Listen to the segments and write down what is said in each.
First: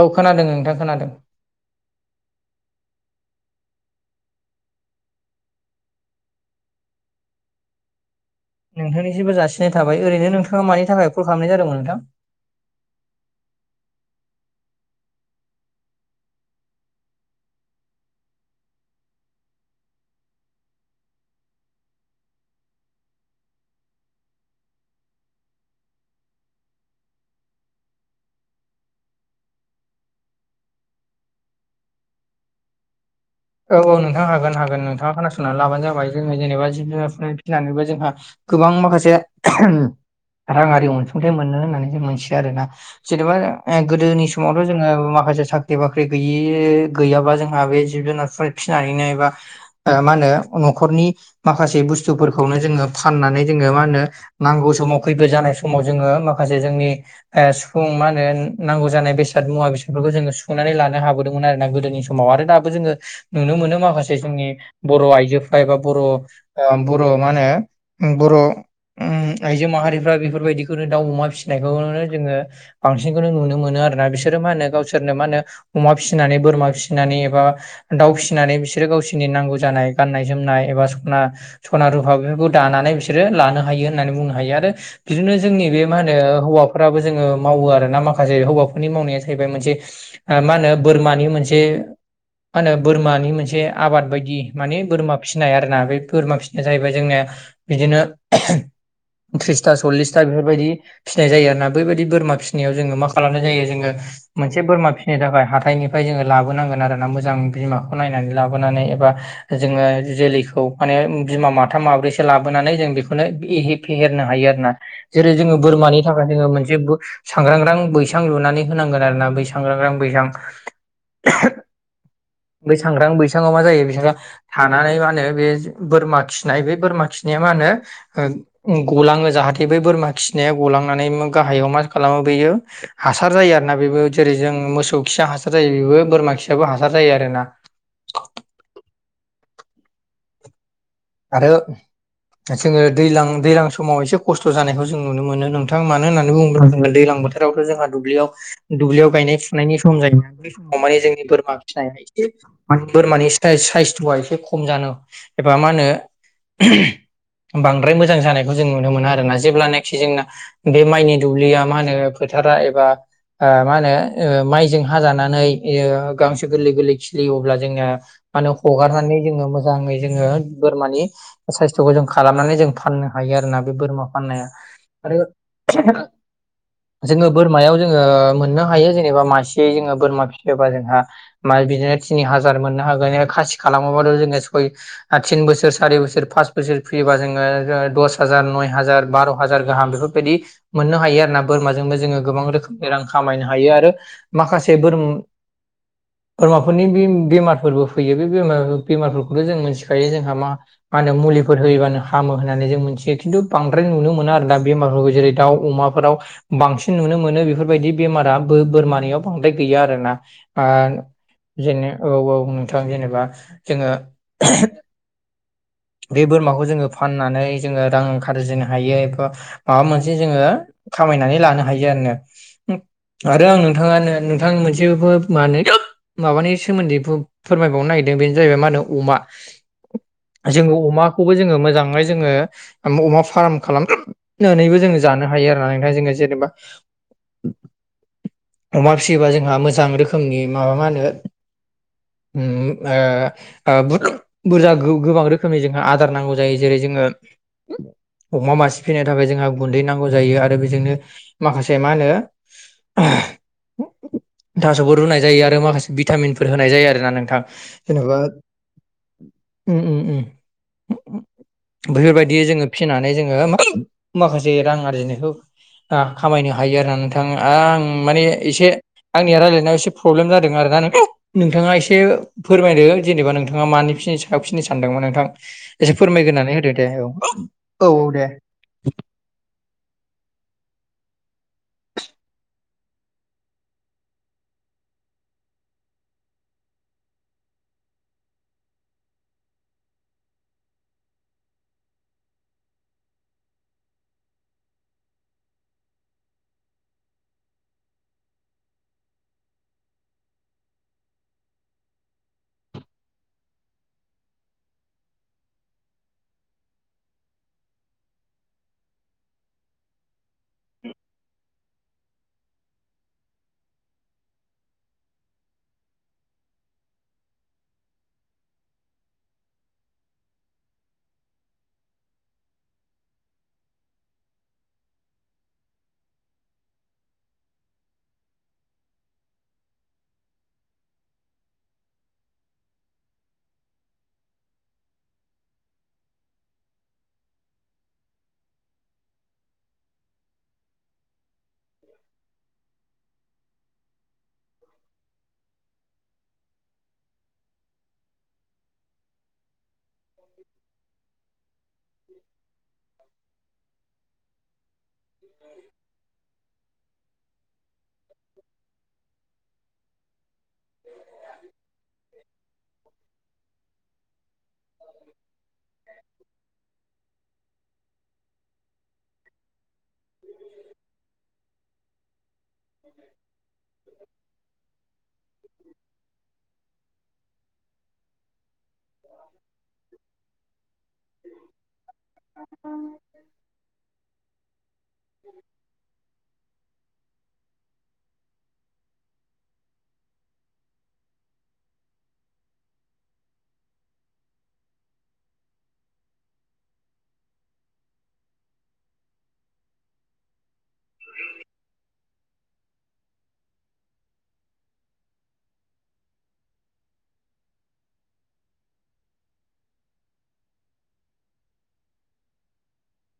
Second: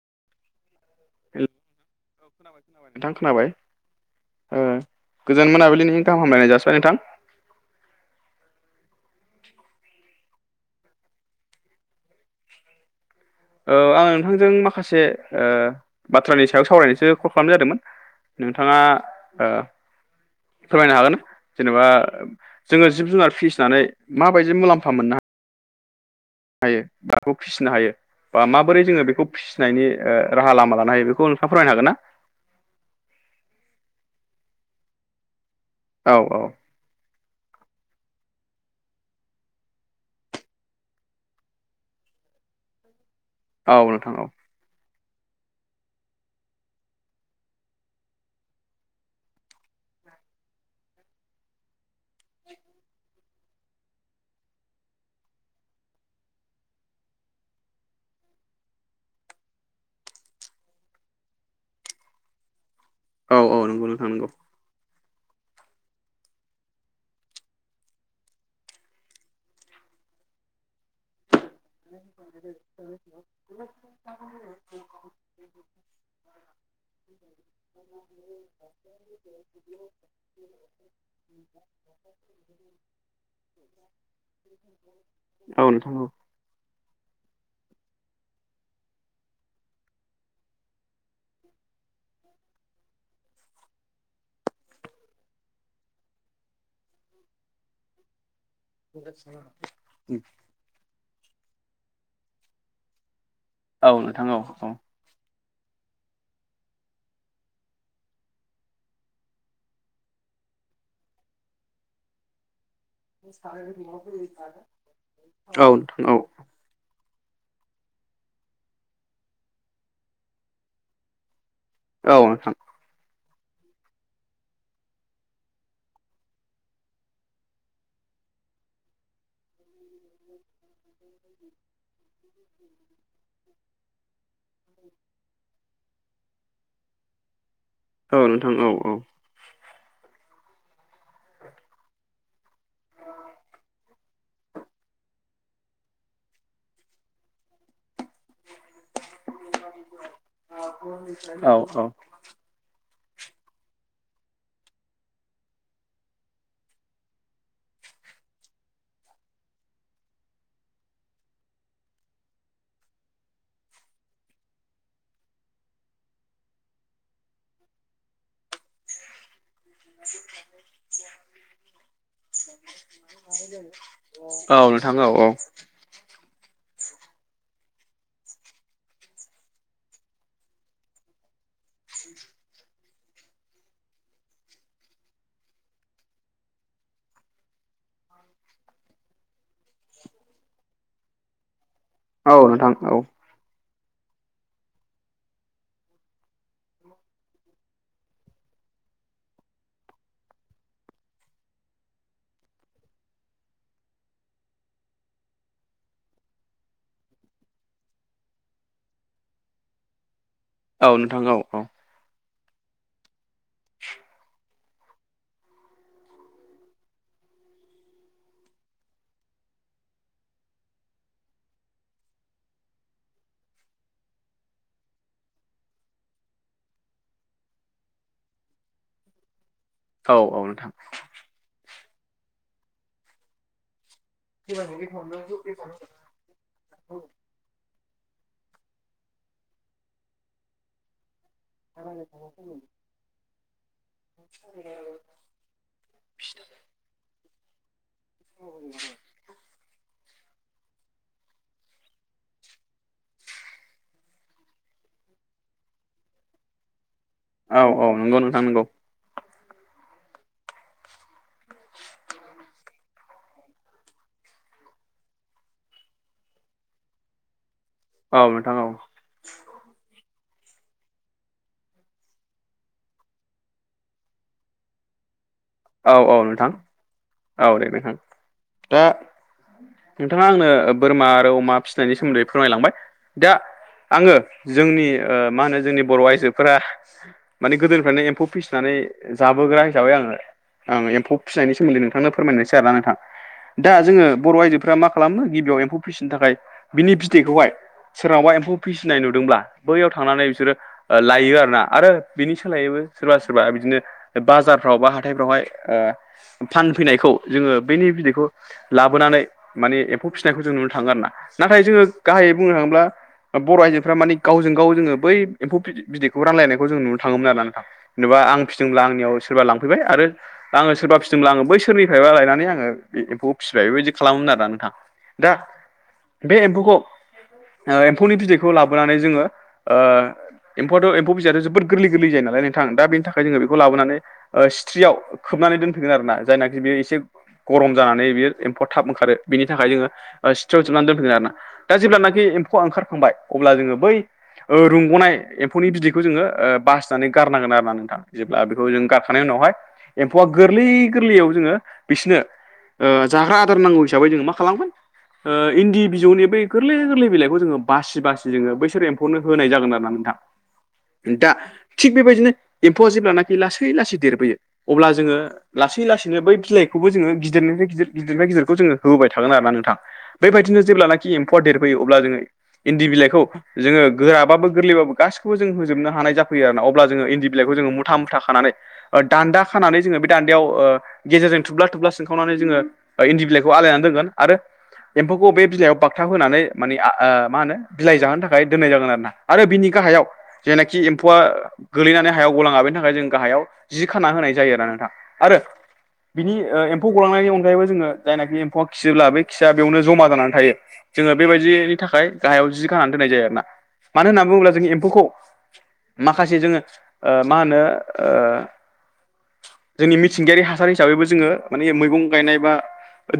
औ खोनादों नोंथां खोनादों। हेल! [unintelligible] औ खोनाबाय खोनाबाय नोंथां खोनाबाय ओ गोजोन मोनाबिलिनि गाहाम हामलायनाय जसिबाय नोंथां। नोंथांनिसिमबो जासिनाय थाबाय ओरैनो नोंथाङा मानि थाखाय कल खालामनाय जादोंमोन नोंथां? औ आं नोंथांजों माखासे ओ बाथ्रानि सायाव सावरायनोसो कल खालामनाय जादोंमोन। नोंथाङा ओ फोरमायनो हागोन जेनेबा जोङो जिब जुनार फिसिनानै माबायदि मुलाम्फा मोननो हायो हायो माखौ फिसिनो हायो? बा माबोरै जोङो बेखौ फिसिनायनि ओ राहा लामा लानो हायो बेखौ नोंथाङा फोरमायनो हागोन ना? औ औ नोंथां हागोन हागोन श। नोंथाङा खोनासंनानै लाबानो जाबाय औ औ जोङो जेनेबा जिब जुनारफोरनि फिनानैबो जोंहा गोबां माखासे राङारि अनसुंथाइ मोनो होननानै जों मिथियो आरोना जेनेबा औ नोंथां औ गोदोनि समावथ' जोङो माखासे साख्रि बाख्रि गैयि गैयाबा जोंहा बे जिब जुनार फोर फिनानैनो एबा ओ मा होनो न'खरनि माखासे बुस्थुफोरखौनो जोङो फाननानै जोङो मा होनो नांगौ समाव खैदो जानाय समाव जोङो माखासे जोंनि ओ सुफुं मा होनो नांगौ जानाय बेसाद मुवा बेसादफोरखौ जोङो सुुंफुंनानै लानो हाबोदोंमोन आरोना गोदोनि समाव आरो दाबो जोङो औ नुनो औ मोनो नंगौ नोंथां माखासे नंगौ जोंनि बर' आइजोफ्रा एबा बर' ओ बर' मा होनो बर' उम आइजो माहारिफ्रा बेफोरबायदिखौनो दाउ अमा फिसिनायखौनो जोङो बांसिनखौनो नुनो मोनो आरोना बिसोरो मा होनो गावसोरनो मा होनो अमा फिसिनानै बोरमा फिसिनानै एबा दाउ फिसिनानै बिसोर गावसोरनि नांगौ जानाय गाननाय जोमनाय एबा सना सना रुफा बेफोरखौ दानानै बिसोर बिसोरो लानो हायो होननानै बुंनो हायो आरो बिदिनो औ जोंनि बे नोंथां मा औ होनो ओ हौवाफोराबो जोङो मावो आरोना माखासे हौवाफोरनि मावनाया जाहैबाय मोनसे मा होनो बोरमानि मोनसे मा होनो बोरमानि मोनसे आबाद बायदि माने बोरमा फिसिनाय आरोना बे बोरमा फिसिनाया जाहैबाय जोंनिया बिदिनो थ्रिसथा सल्लिसथा बेफोरबायदि फिथाय जायो आरोना बैबायदि बोरमा फिसिनायाव जोङो मा खालामनाय जायो औ जोङो नोंथां औ मोनसे बोरमा औ फिनो थाखाय हाथाइनिफ्राय जोङो लाबोनांगोन आरोना मो मोजां बिमाखौ नायनानै लाबोनानै एबा जोङो जोलैखौ माने बिमा माथाम माब्रैसो लाबोनानै जों बेखौ माने एहे फेहेरनो हायो आरोना जेरै जोङो औ नोंथां औ बोरमानि थाखाय जोङो मोनसे बो सांग्रांग्रां बैसां लुनानै होनांगोन आरोना बै सांग्रांग्रां बैसां औ नोंथां बै सांग्रां बैसाङाव मा जायो बेसोरा थानानै मा होनो बे बोरमा खिनाय बे बोरमा खिनाया मा होनो ओ ओ गलाङो जाहाथे बै बोरमा खिनाया गलांनानै गाहायाव मा खालामो बेयो हासार जायो आरोना बेबो जेरै जों मोसौ खिया हासार जायो बेबो बोरमा खियाबो हासार जायो आरोना औ नोंथां औ औ आरो जोङो दैलां दैलां समाव एसे खस्थ' जानायखौ जों नुनो मोनो नोंथां मानो होन्नानै बुङोब्ला जोङो दैलां बोथोर बोथोरावथ' जोंहा दुब्लियाव दुब्लियाव गायनाय फुनायनि सम जायोना बै समाव माने जोंनि औ बोरमा औ फिसिनाय बोरमानि सायस साइसथ'आ एसे खम जानो एबा मा होनो बांद्राय मोजां जानायखौ जों नुनो मोना आरोना जेब्लानाखि जोंना बे माइनि दुब्लिया मा होनो फोथारा एबा ओ मा होनो ओ माइजों हाजानानै ओ गांसो गोरलै गोरलै खिलियो अब्ला जोंनिया मा होनो हगारनानै जोङो मोजाङै जोङो बोरमानि सायस्थ'खौ जों खालामनानै जों फाननो हायो आरोना बे बोरमा फाननाय औ नोंथां औ औ [inaudible] जोङो बोरमायाव जोङो मोननो हायो जेनेबा मासे जोङो बोरमा फिसियोबा जोंहा मा बिदिनो थिनि हाजार मोननो हागोन खासि खालामोबाथ' जोङो सय थिन बोसोर सारि बोसोर फास बोसोर फैयोबा जोङो दस हाजार नय हाजार बार' हाजार गाहाम बेफोरबायदि मोननो हायो आरोना बोरमाजोंबो जोङो औ गोबां नोंथां रोखोमनि रां औ खामायनो हायो आरो माखासे बोरमा बोरमाफोरनि बे बेमारफोरबो फैयो बे बेमारफोरखौथ' जों मोनथिखायो जोंहा मा मा होनो मुलिफोर होयोबानो हामो होननानै जों मोनथियो खिन्थु बांद्राय नुनो मोनो आरो दा बेमारफोरखौ जेरै दाउ अमाफोराव बांसिन नुनो मोनो बेफोरबायदि बेमारा बो-बोरमानियाव बांद्राय गैया आरोना अ औ नोंथां औ जेने औ औ नोंथां जेनेबा जोङो बे बोरमाखौ जोङो फाननानै जोङो रां आरजिनो हायो एबा माबा मोनसे जोङो खामायनानै लानो हायो आरो आरो आं नोंथाङानो नोंथांनि मोनसेबो मा होनो माबानि सोमोन्दै बु फोरमायबावनो नागिरदों बेनो जाहैबाय मा होनो अमा औ औ नोंथां जोङो अमाखौबो जोङो मोजाङै जोङो अमा फार्म खालाम नानैबो जोङो जानो हायो आरो ना नोंथां जोङो जेनेबा अमा फिसियोबा जोंहा मोजां रोखोमनि माबा मा होनो उम ओ ओ बुर-बुरजा गो-गोबां रो खोमै जोंहा आदार नांगौ जायो जेरै जोङो अमा मासे फिसिनो थाखाय जोंहा गुन्दै नांगौ जायो आरो बेजोंनो माखासे मा होनो थास'बो रुनाय जायो आरो माखासे भिटामिनफोर होनाय जायो आरोना नों थां औ औ जेनेबा नंगौ नोंथां नंगौ उम उम उम बेफोरबायदि जोङो फिसिनानै जोङो मा-माखासे रां आरजिनायखौ आ खामायनो हायो आरोना नोंथां आं औ माने नोंथां औ आंनिया रायजलायनायाव एसे प्रब्लेम जादों आरो ना नोंथाङा एसे फोरमायदो जेनेबा नोंथाङा मानि फि-फिनो सानदोंमोन नोंथां औ एसे औ नोंथां फोरमायग्रानै होदो दे औ औ दे नोंथां औ दे दा नोंथाङा आंनो बोरमा आरो अमा फिसिनायनि सोमोन्दै फोरमायलांबाय दा आङो जोंनि ओ मा होनो जोंनि बर' आइजोफोरा माने गोदोनिफ्रायनो एम्फौ फिसिनानै जाबोग्रा हिसाबै आङो एमफौ फिनायनि सोमोनदै नोंथांनो फोरमायनोसै आरो ना नोंथां दा जोङो बर' आइजोफ्रा मा खालामो गिबियाव एम्फौ फिसिनो थाखाय बिनि बिदैखौहाय सोरनावबा एम्फौ फिसिनाय नुदोंब्ला बैयाव थांनानै बिसोरो ओ लायो आरो ना आरो बिनि सोलायैबो सोरबा सोरबा बिदिनो बाजारफ्राव बा हाथायफ्रावहाय ओ फानफैनायखौ जोङो बैनि बिदैखौ लाबोनानै माने एम्फौ फिसिनायखौ जों नुनो थाङो आरो ना नाथाय जोङो गाहायै बुंनो थाङोब्ला बर' आइजोफ्रा मानि गावजों गाव जोङो बै एम्फौ बिदैखौ रानलायनायखौ जों नुनो थाङोमोन आरो ना नोंथां जेनेबा आं फिदोंब्ला आंनियाव सोरबा लांफैबाय आरो आङो सोरबा फि दोंब्ला आङो बैसोरनिफ्रायबा लायनानै आङो बे एम्फौखौ फिसिबाय बेबायदि खालामोमोन आरोना नोंथां दा बे एम्फौखौ ओ एम्फौनि बिदैखौ लाबोनानै जोङो ओ एमफौ आथ' एमफौ बिदैआथ जोबोर गोरलै गोरलै जायो नालाय नोंथां दा बेनि थाखाय जोङो बेखौ लाबोनानै ओ सिथ्रियाव खोबनानै दोनफैगोन आरो ना जायनाखि बेयो एसे गरम जानानै बियो एम्फौआ थाब ओंखारो बिनि थाखाय जोङो ओ सिथ्रियाव जुनानै दोनफैगोन आरो ना दा जेब्लानाखि एम्फौआ ओंखारखांबाय अब्ला जोङो बै रुंग'नाय एम्फौनि बिदैखौ जोङो ओ बासिनानै गारनांगोन आरो ना नोंथां जेब्ला बेखौ जों गारखांनायनि उनावहाय एम्फौआ गोरलै गोरलैयाव जोङो बिसिनो ओ जाग्रा आदार नांगौ हिसाबै जोङो मा खालामगोन ओ इन्दि बिजौनि बै गोरलै गोरलै बिलाइ खौ जो बसि बासि जो बैसोर एम्फनो होनाय जागोन आरो ना नोंथां दा थिग बेबायदिनो एम्फौआ जेब्लानाखि लासै लासै देरबोयो अब्ला जोङो लासै लासै बै बिलाइखौबो जोङो गिदिरनिफ्राय गिदिर गिदनिफ्राय गिदिरखौ जोङो होबाय थागोन आरो ना नोंथां बेबायदिनो जब्लानाखि इम्पर्ट होयो अब्ला जोङो इन्दि बिलाइखौ जोङो गोराबाबो गोरलैबाबो गासिखौबो जों होजोबनो हानाय जाफैयो आरो ना अ ब्ला इन्दि बिलायखौ मुटा मुटा खानानै दानदा खानानै जोंङो दान्देयाव गेजेरजों थुब्ला थुब्ला सोंखावनानै जोङो इन्दि बिलाइखौ आलायनानै दोनगोन आरो एम्फौखौ बे बिलाइयाव बागथाब होनानै मानि आ ओ मा होनो। बिलाइ जाहोनो थाखाय दोननाय जागोन आरोना आरो बिनि गाहायाव जेनाखि एम्फौआ गोगलैनानै हायाव गलांङा बेनि थाखाय जों गाहायाव जि खाना होनाय जायो आरोना नोंथां। आरो बिनि एम्फौ गलांनायनि अनगायैबो जोङो जायनाखि एम्फौआ खियोब्ला बे खिया बेयावनो जमा जानानै थायो जोङो बेबायदिनि थाखाय गाहायाव जि गानानै दोननाय जायो आरोना मानो होनना बुङोब्ला जों एम्फौखौ माखासे जोङो ओ मा होनो ओ जोंनि मिथिंगायारि हासार हिसाबैबो जोङो माने मैगं गायनाय बा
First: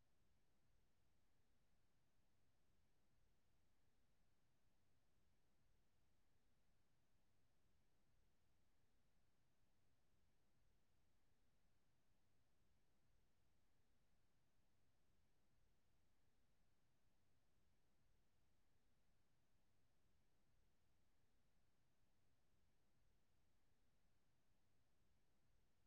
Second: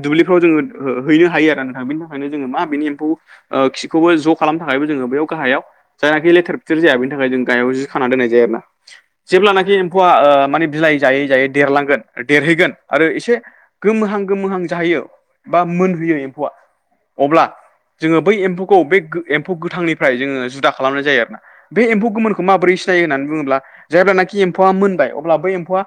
दुब्लिफ्राव जोङोओ हैनो हायो आरो नोंथां बेनि थाखायनो जोङो मा बेनि एम्फौ खिखौबो ज' खालामनो थाखायबो जोङो बेयाव गाहायाव जायाखि लेथेरेेर जायानि थाखाय जों गाहायाव जि खाना दोननाय जायो आरो ना। जेब्लानाखि एम्फौआ ओ माने बिलाइ जायै जायै देरलांगोन देरहैगोन आरो एसे गोमोहां गोमोहां जाहैयो। बा मोनहैयो एम्फौआ अब्ला जोङो बै एम्फौखौ बे एम्फौ गोथांनिफ्राय जोङो जुदा खालामनाय जायो आरोना। बे एम्फौ गोमोनखौ माबोरै सिनायो होननानै बुङोब्ला जेब्लाखि एम्फौआ मोनबाय अब्ला बै एम्फौआ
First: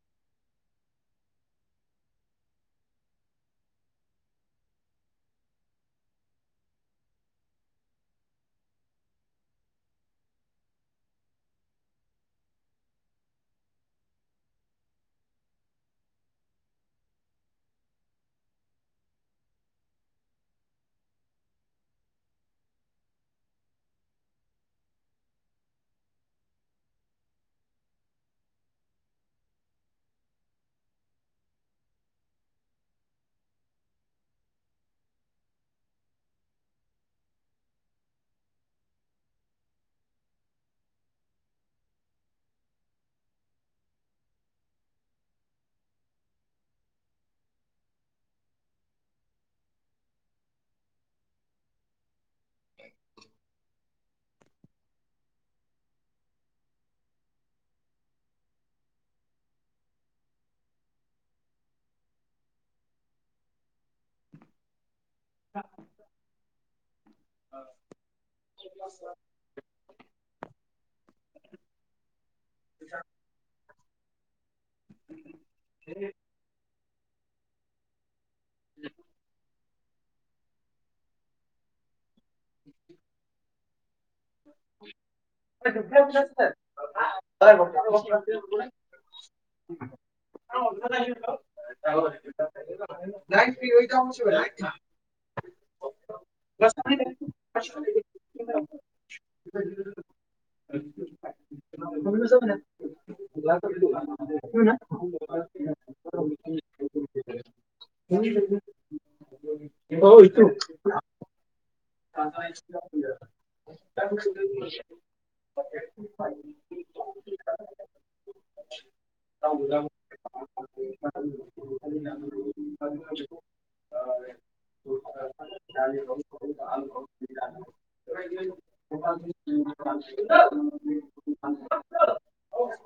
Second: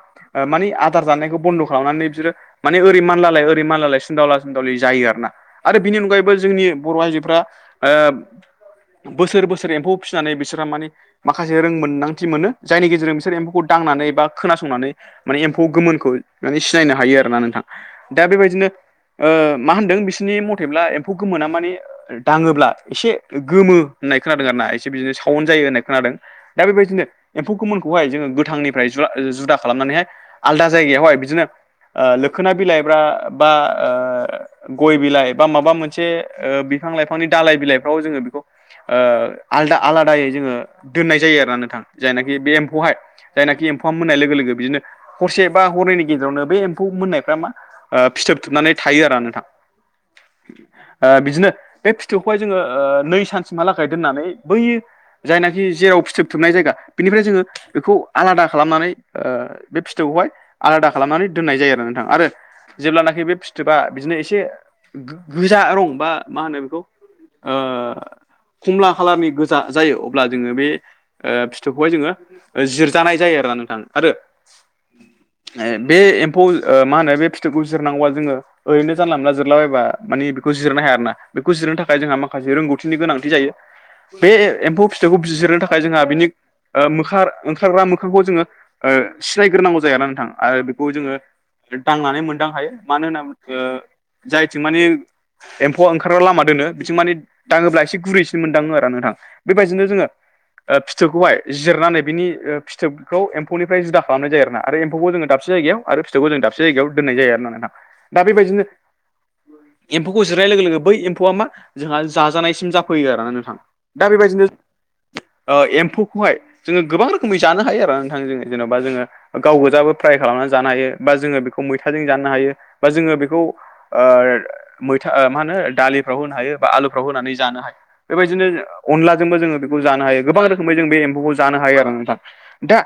मानि आदार जानायखौ बन्द' खालामनानै बिसोरो माने ओरै मानलालाय ओरै मानलालाय सिनदावला सुनदावलि जायो आरो ना। आरो बिनि अनगायैबो जोंनि बर' आइजोफ्रा बोसोर बोसोर एम्फौ फिसिनानै बिसोरहा मानि माखासे रों मोनदांथि मोनो जायनि गेजेरजों बिसोर एम्फौखौ दांनानै एबा खोनासंनानै माने एम्फौ गोमोनखौ माने सिनायनो हायो आरो ना नोंथां दा बेबायदिनो ओ मा होनदों बिसोरनि मथेब्ला एम्फौ गोमोना माने दाङोब्ला एसे गोमो होननाय खोनादों आर ना एसे बिदिनो साउन जायो होननाय खोनादों। दा बेबायदिनो एम्फौ गोमोनखौहाय जोङो गोथांनिफ्राय जुवा जुदा खालामनानैहाय आलदा जायगायावहाय बिदिनो लोखोना बिलाइब्रा बा गय बिलाइ बा माबा मोनसे ओ बिफां लाइफांनि दालइ बिलाइफ्राव जोङो बेखौ ओ आलादा आलादायै जोङो दोननाय जायो आरोना नोंथां जायनाखि बे एम्फौहाय जायनाखि एम्फौआ मोन्नाय लोगो लोगो बिदिनो हरसे बा हरनैनि गेजेरावनो बे एम्फौ मोननायफ्रा मा फिथोबथोबनानै थायो आरो नोंथां बिदिनो बे फिथौबखौहाय जोङो नै सानसिमहालागै दोननानै बै जायनाखि जेराव फिथोबथोबनाय जायगा बेनिफ्राय जोङो बेखौ आलादा खालामनानै ओ बे फिथोबखौहाय आलादा खालामनानै दोननाय जायो आरो नोंथां आरो जेब्लानाखि बे थोबा बिदिनो एसे गोजा रं बा मा होनो बेखौ ओ कमला खालारनि जायो अब्ला जोङो बे फिथोबखौहाय जोङो जिरजानाय जायो आरोना नोंथां। आरो बे एम्फौ मा होनो बे फिथोबखौ जिरनांगौबा जोङो। ओरैनो जानला मोनला जिरलाबायबा मानि बेखौ जिरायनो हाया आरोना बेखौ जिरायनो थाखाय जोंहा मा माखासे रोंगौथिनि गोनांथि जायो। बे एम्फौ फिथोबखौ बिजिरनो थाखाय जोंहा बिनि मोखार ओंखारग्रा मोखांखौ जोङो। सिनायग्रोनांगौ जायो ना नोंथां आरो बेखौ जोङो। दांनानै मोनदां हायो मानो होनना जायथिं माने। एम्फौआ ओंखारब्ला लामा दोनो बिथिं माने दाङोब्ला एसे गुरैसिन मोनदाङो आरो। बेबायदिनो जोड़ो फिथोबखौहाय जिरनानै बिनि फिथोबखौ। बेनिफ्राय जुदा खालामनाय जायो आरोना आरो एम्फौखौ जों दाबसे जायगायाव आरो फिथौखौ जों दाबसे जायगायाव दोननाय जायो आरो नोंथां। दा बेबायदिनो। एम्फौखौ जिरनाय लोगो [unintelligible] लोगो बै एम्फौआ मा जोंहा जाजानायसिम जाफैयो आरोना नोंथां दा बेबायदिनो। एम्फौखौहाय जोङो गोबां रोखोमै जानो हायो आरो नोंथां जोङो। जेन'बा जोङो गाव गोजाबो फ्राय खालामनानै जानो हायो बा जोङो बेखौ मैथाजों जानो हायो। बा जोङो बेखौ मैथा मा होनो दालिफ्राव होनो हायो। बा आलुफ्राव होनानै जानो हायो। बेबायदिनो अनलाजोंबो जोङो बेखौ जानो हायो गोबां रोखोमै जों बे एम्फौखौ जानो हायो आरो। दा।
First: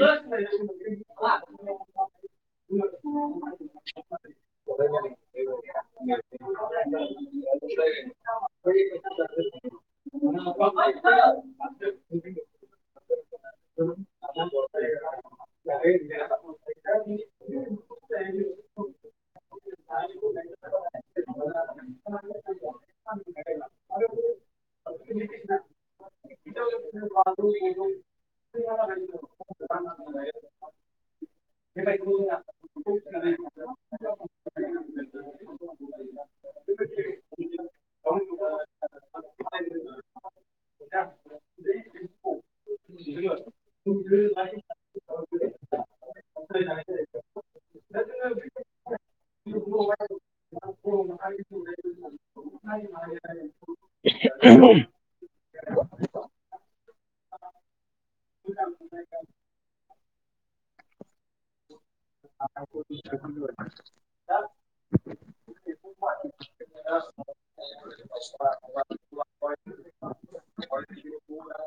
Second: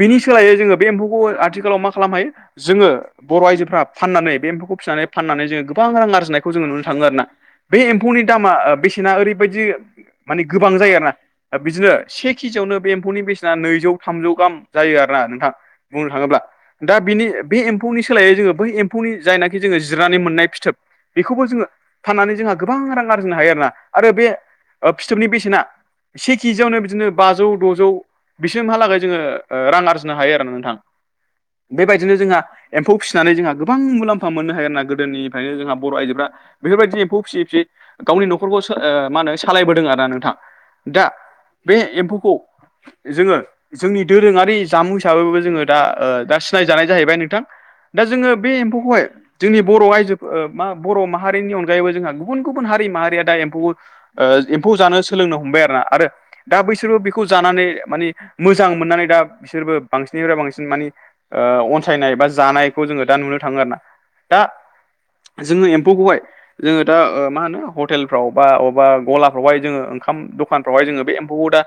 बिनि सोलायै जोङो बे एम्फौखौ आथिखालाव मा खालामनो हायो जोङो। बर' आइजोफ्रा फाननानै बे एम्फौखौ फिनानै फाननानै जोङो गोबां रां आरजिनायखौ जोङो नुनो थाङो आरोना। बे एम्फौनि दामा बेसेना ओरैबायदि। मानि गोबां जायो आरोना बिदिनो से केजियावनो बे एम्फौनि बेसेना नैजौ थामजौ गाहाम। जायो आरोना नोंथां बुंनो थाङोब्ला। दा बिनि बे एम्फौनि सोलायै जोङो बै एम्फौनि जायनाखि जोङो जिरनानै मोननाय फिथोब बेखौ। जोङो फाननानै जोंहा गोबां रां आरजिनो हायो आरोना आरो बे फिथोबनि बेसेना। से केजियावनो बिदिनो बाजौ द'जौ बिसोरहालागै जोङो। रां आरजिनो हायो आरो नोंथां बेबायदिनो जोंहा। एम्फौ फिसिनानै जोंहा गोबां मुलाम्फा मोननो हायो आरोना गोदोनिफ्रायनो जोंहा बर' आइजोफ्रा। बेफोरबायदि एम्फौ फिसिय फिसि गावनि न'खरखौ मा होनो सालायबोदों आरोदा नोंथां। बेा दा [inaudible] [unintelligible] बे एम्फौखौ जोङो जोंनि। दोरोङारि जामुं हिसाबैबो जोङो दा दा सिनायजानाय जाहैबाय नोंथां दा जोङो बे एम्फौखौहाय। जोंनि बर' आइजो मा बर' माहारिनि अनगायैबो जोंहा गुबुन गुबुन हारि माहारिया दा एम्फौ। एम्फौ जानो सोलोंनो हमबाय आरो ना आरो दा बैसोरबो बेखौ जानानै मानि। मोजां मोननानै दा बिसोरबो। बांसिननिफ्राय बांसिन मानि अनसायनाय बा जानायखौ जोङो दा नुनो थाङो आरो ना। दा जोङो एम्फौखौहाय। जोङो दा मा होनो हटेलफ्राव बा बबेबा गलाफ्रावहाय जोङो ओंखाम। दखानफ्रावहाय जोङो बे एम्फौखौ दा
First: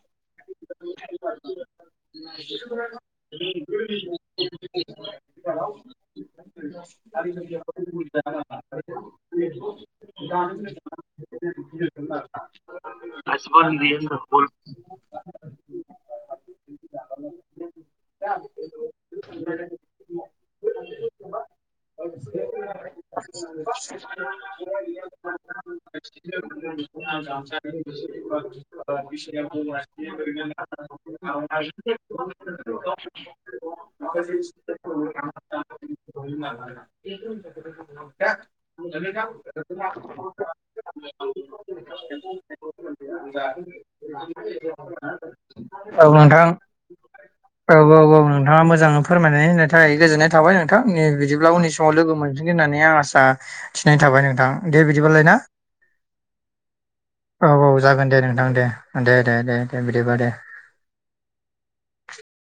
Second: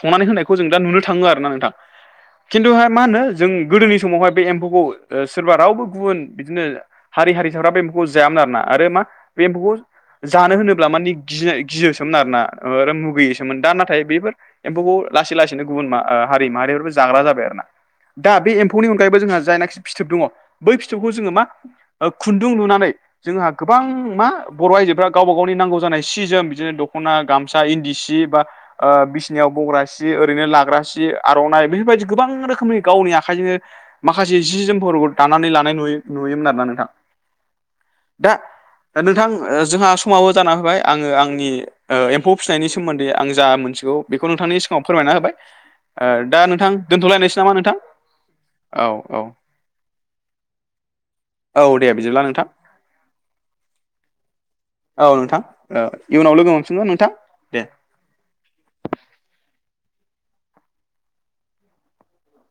संनानै होनायखौ जों दा नुनो थाङो आरोना नोंथां। खिन्थुहाय मा होनो जों गोदोनि समावहाय। बे एम्फौखौ सोरबा रावबो गुबुन बिदिनो। हारि हारिसाफ्रा बे एम्फौखौ जायामोन आरोना आरो मा बे एम्फौखौ जानो होनोब्ला मानि। गिनाय गियोसोमोन आरोना मुगैयोसोमोन दा नाथाय बेफोर एम्फौखौ लासै लासैनो गुबुन मा। हारि माहारिफोरबो जाग्रा जाबाय आरो ना। दा बे एम्फौनि अनगायैबो जोंहा जायनाखि फिथोब दङ बै फिथोबखौ जोङो मा। खुन्दुं लुनानै जोंहा गोबां मा बर' आइजोफ्रा गावबा गावनि नांगौ जानाय। सि जोम बिदिनो दखना गामसा इन्दि सि बा बिसिनायाव बग्रा सि ओरैनो लाग्रा सि। आर'नाइ बेफोरबायदि गोबां रोखोमनि गावनि आखाइजोंनो माखासे जि जोमफोर दानानै लानाय नुयो। नुयोमोन आरोना नोंथां [inaudible] दा नोंथां जोंहा समावो जाना फैबाय आङो आंनि। एम्फौ फिनायनि सोमोन्दै आं जा मोनथिगौ बेखौ नोंथांनि सिगाङाव फोरमायना होबाय। औ ओ दा नोंथां दोनथ'लायनोसै नामा नोंथां औ औ औ नोंथाङा औ मोजाङै औ फोरमायनानै होनो थाखाय गोजोननाय। थाब औ दे बिदिब्ला नोंथां औ नोंथां ओ इउनाव लोगो मोनफिनगोन नोंथां औ दे औ जागोन दे नोंथां दे दे दे दे दे बिदिबा दे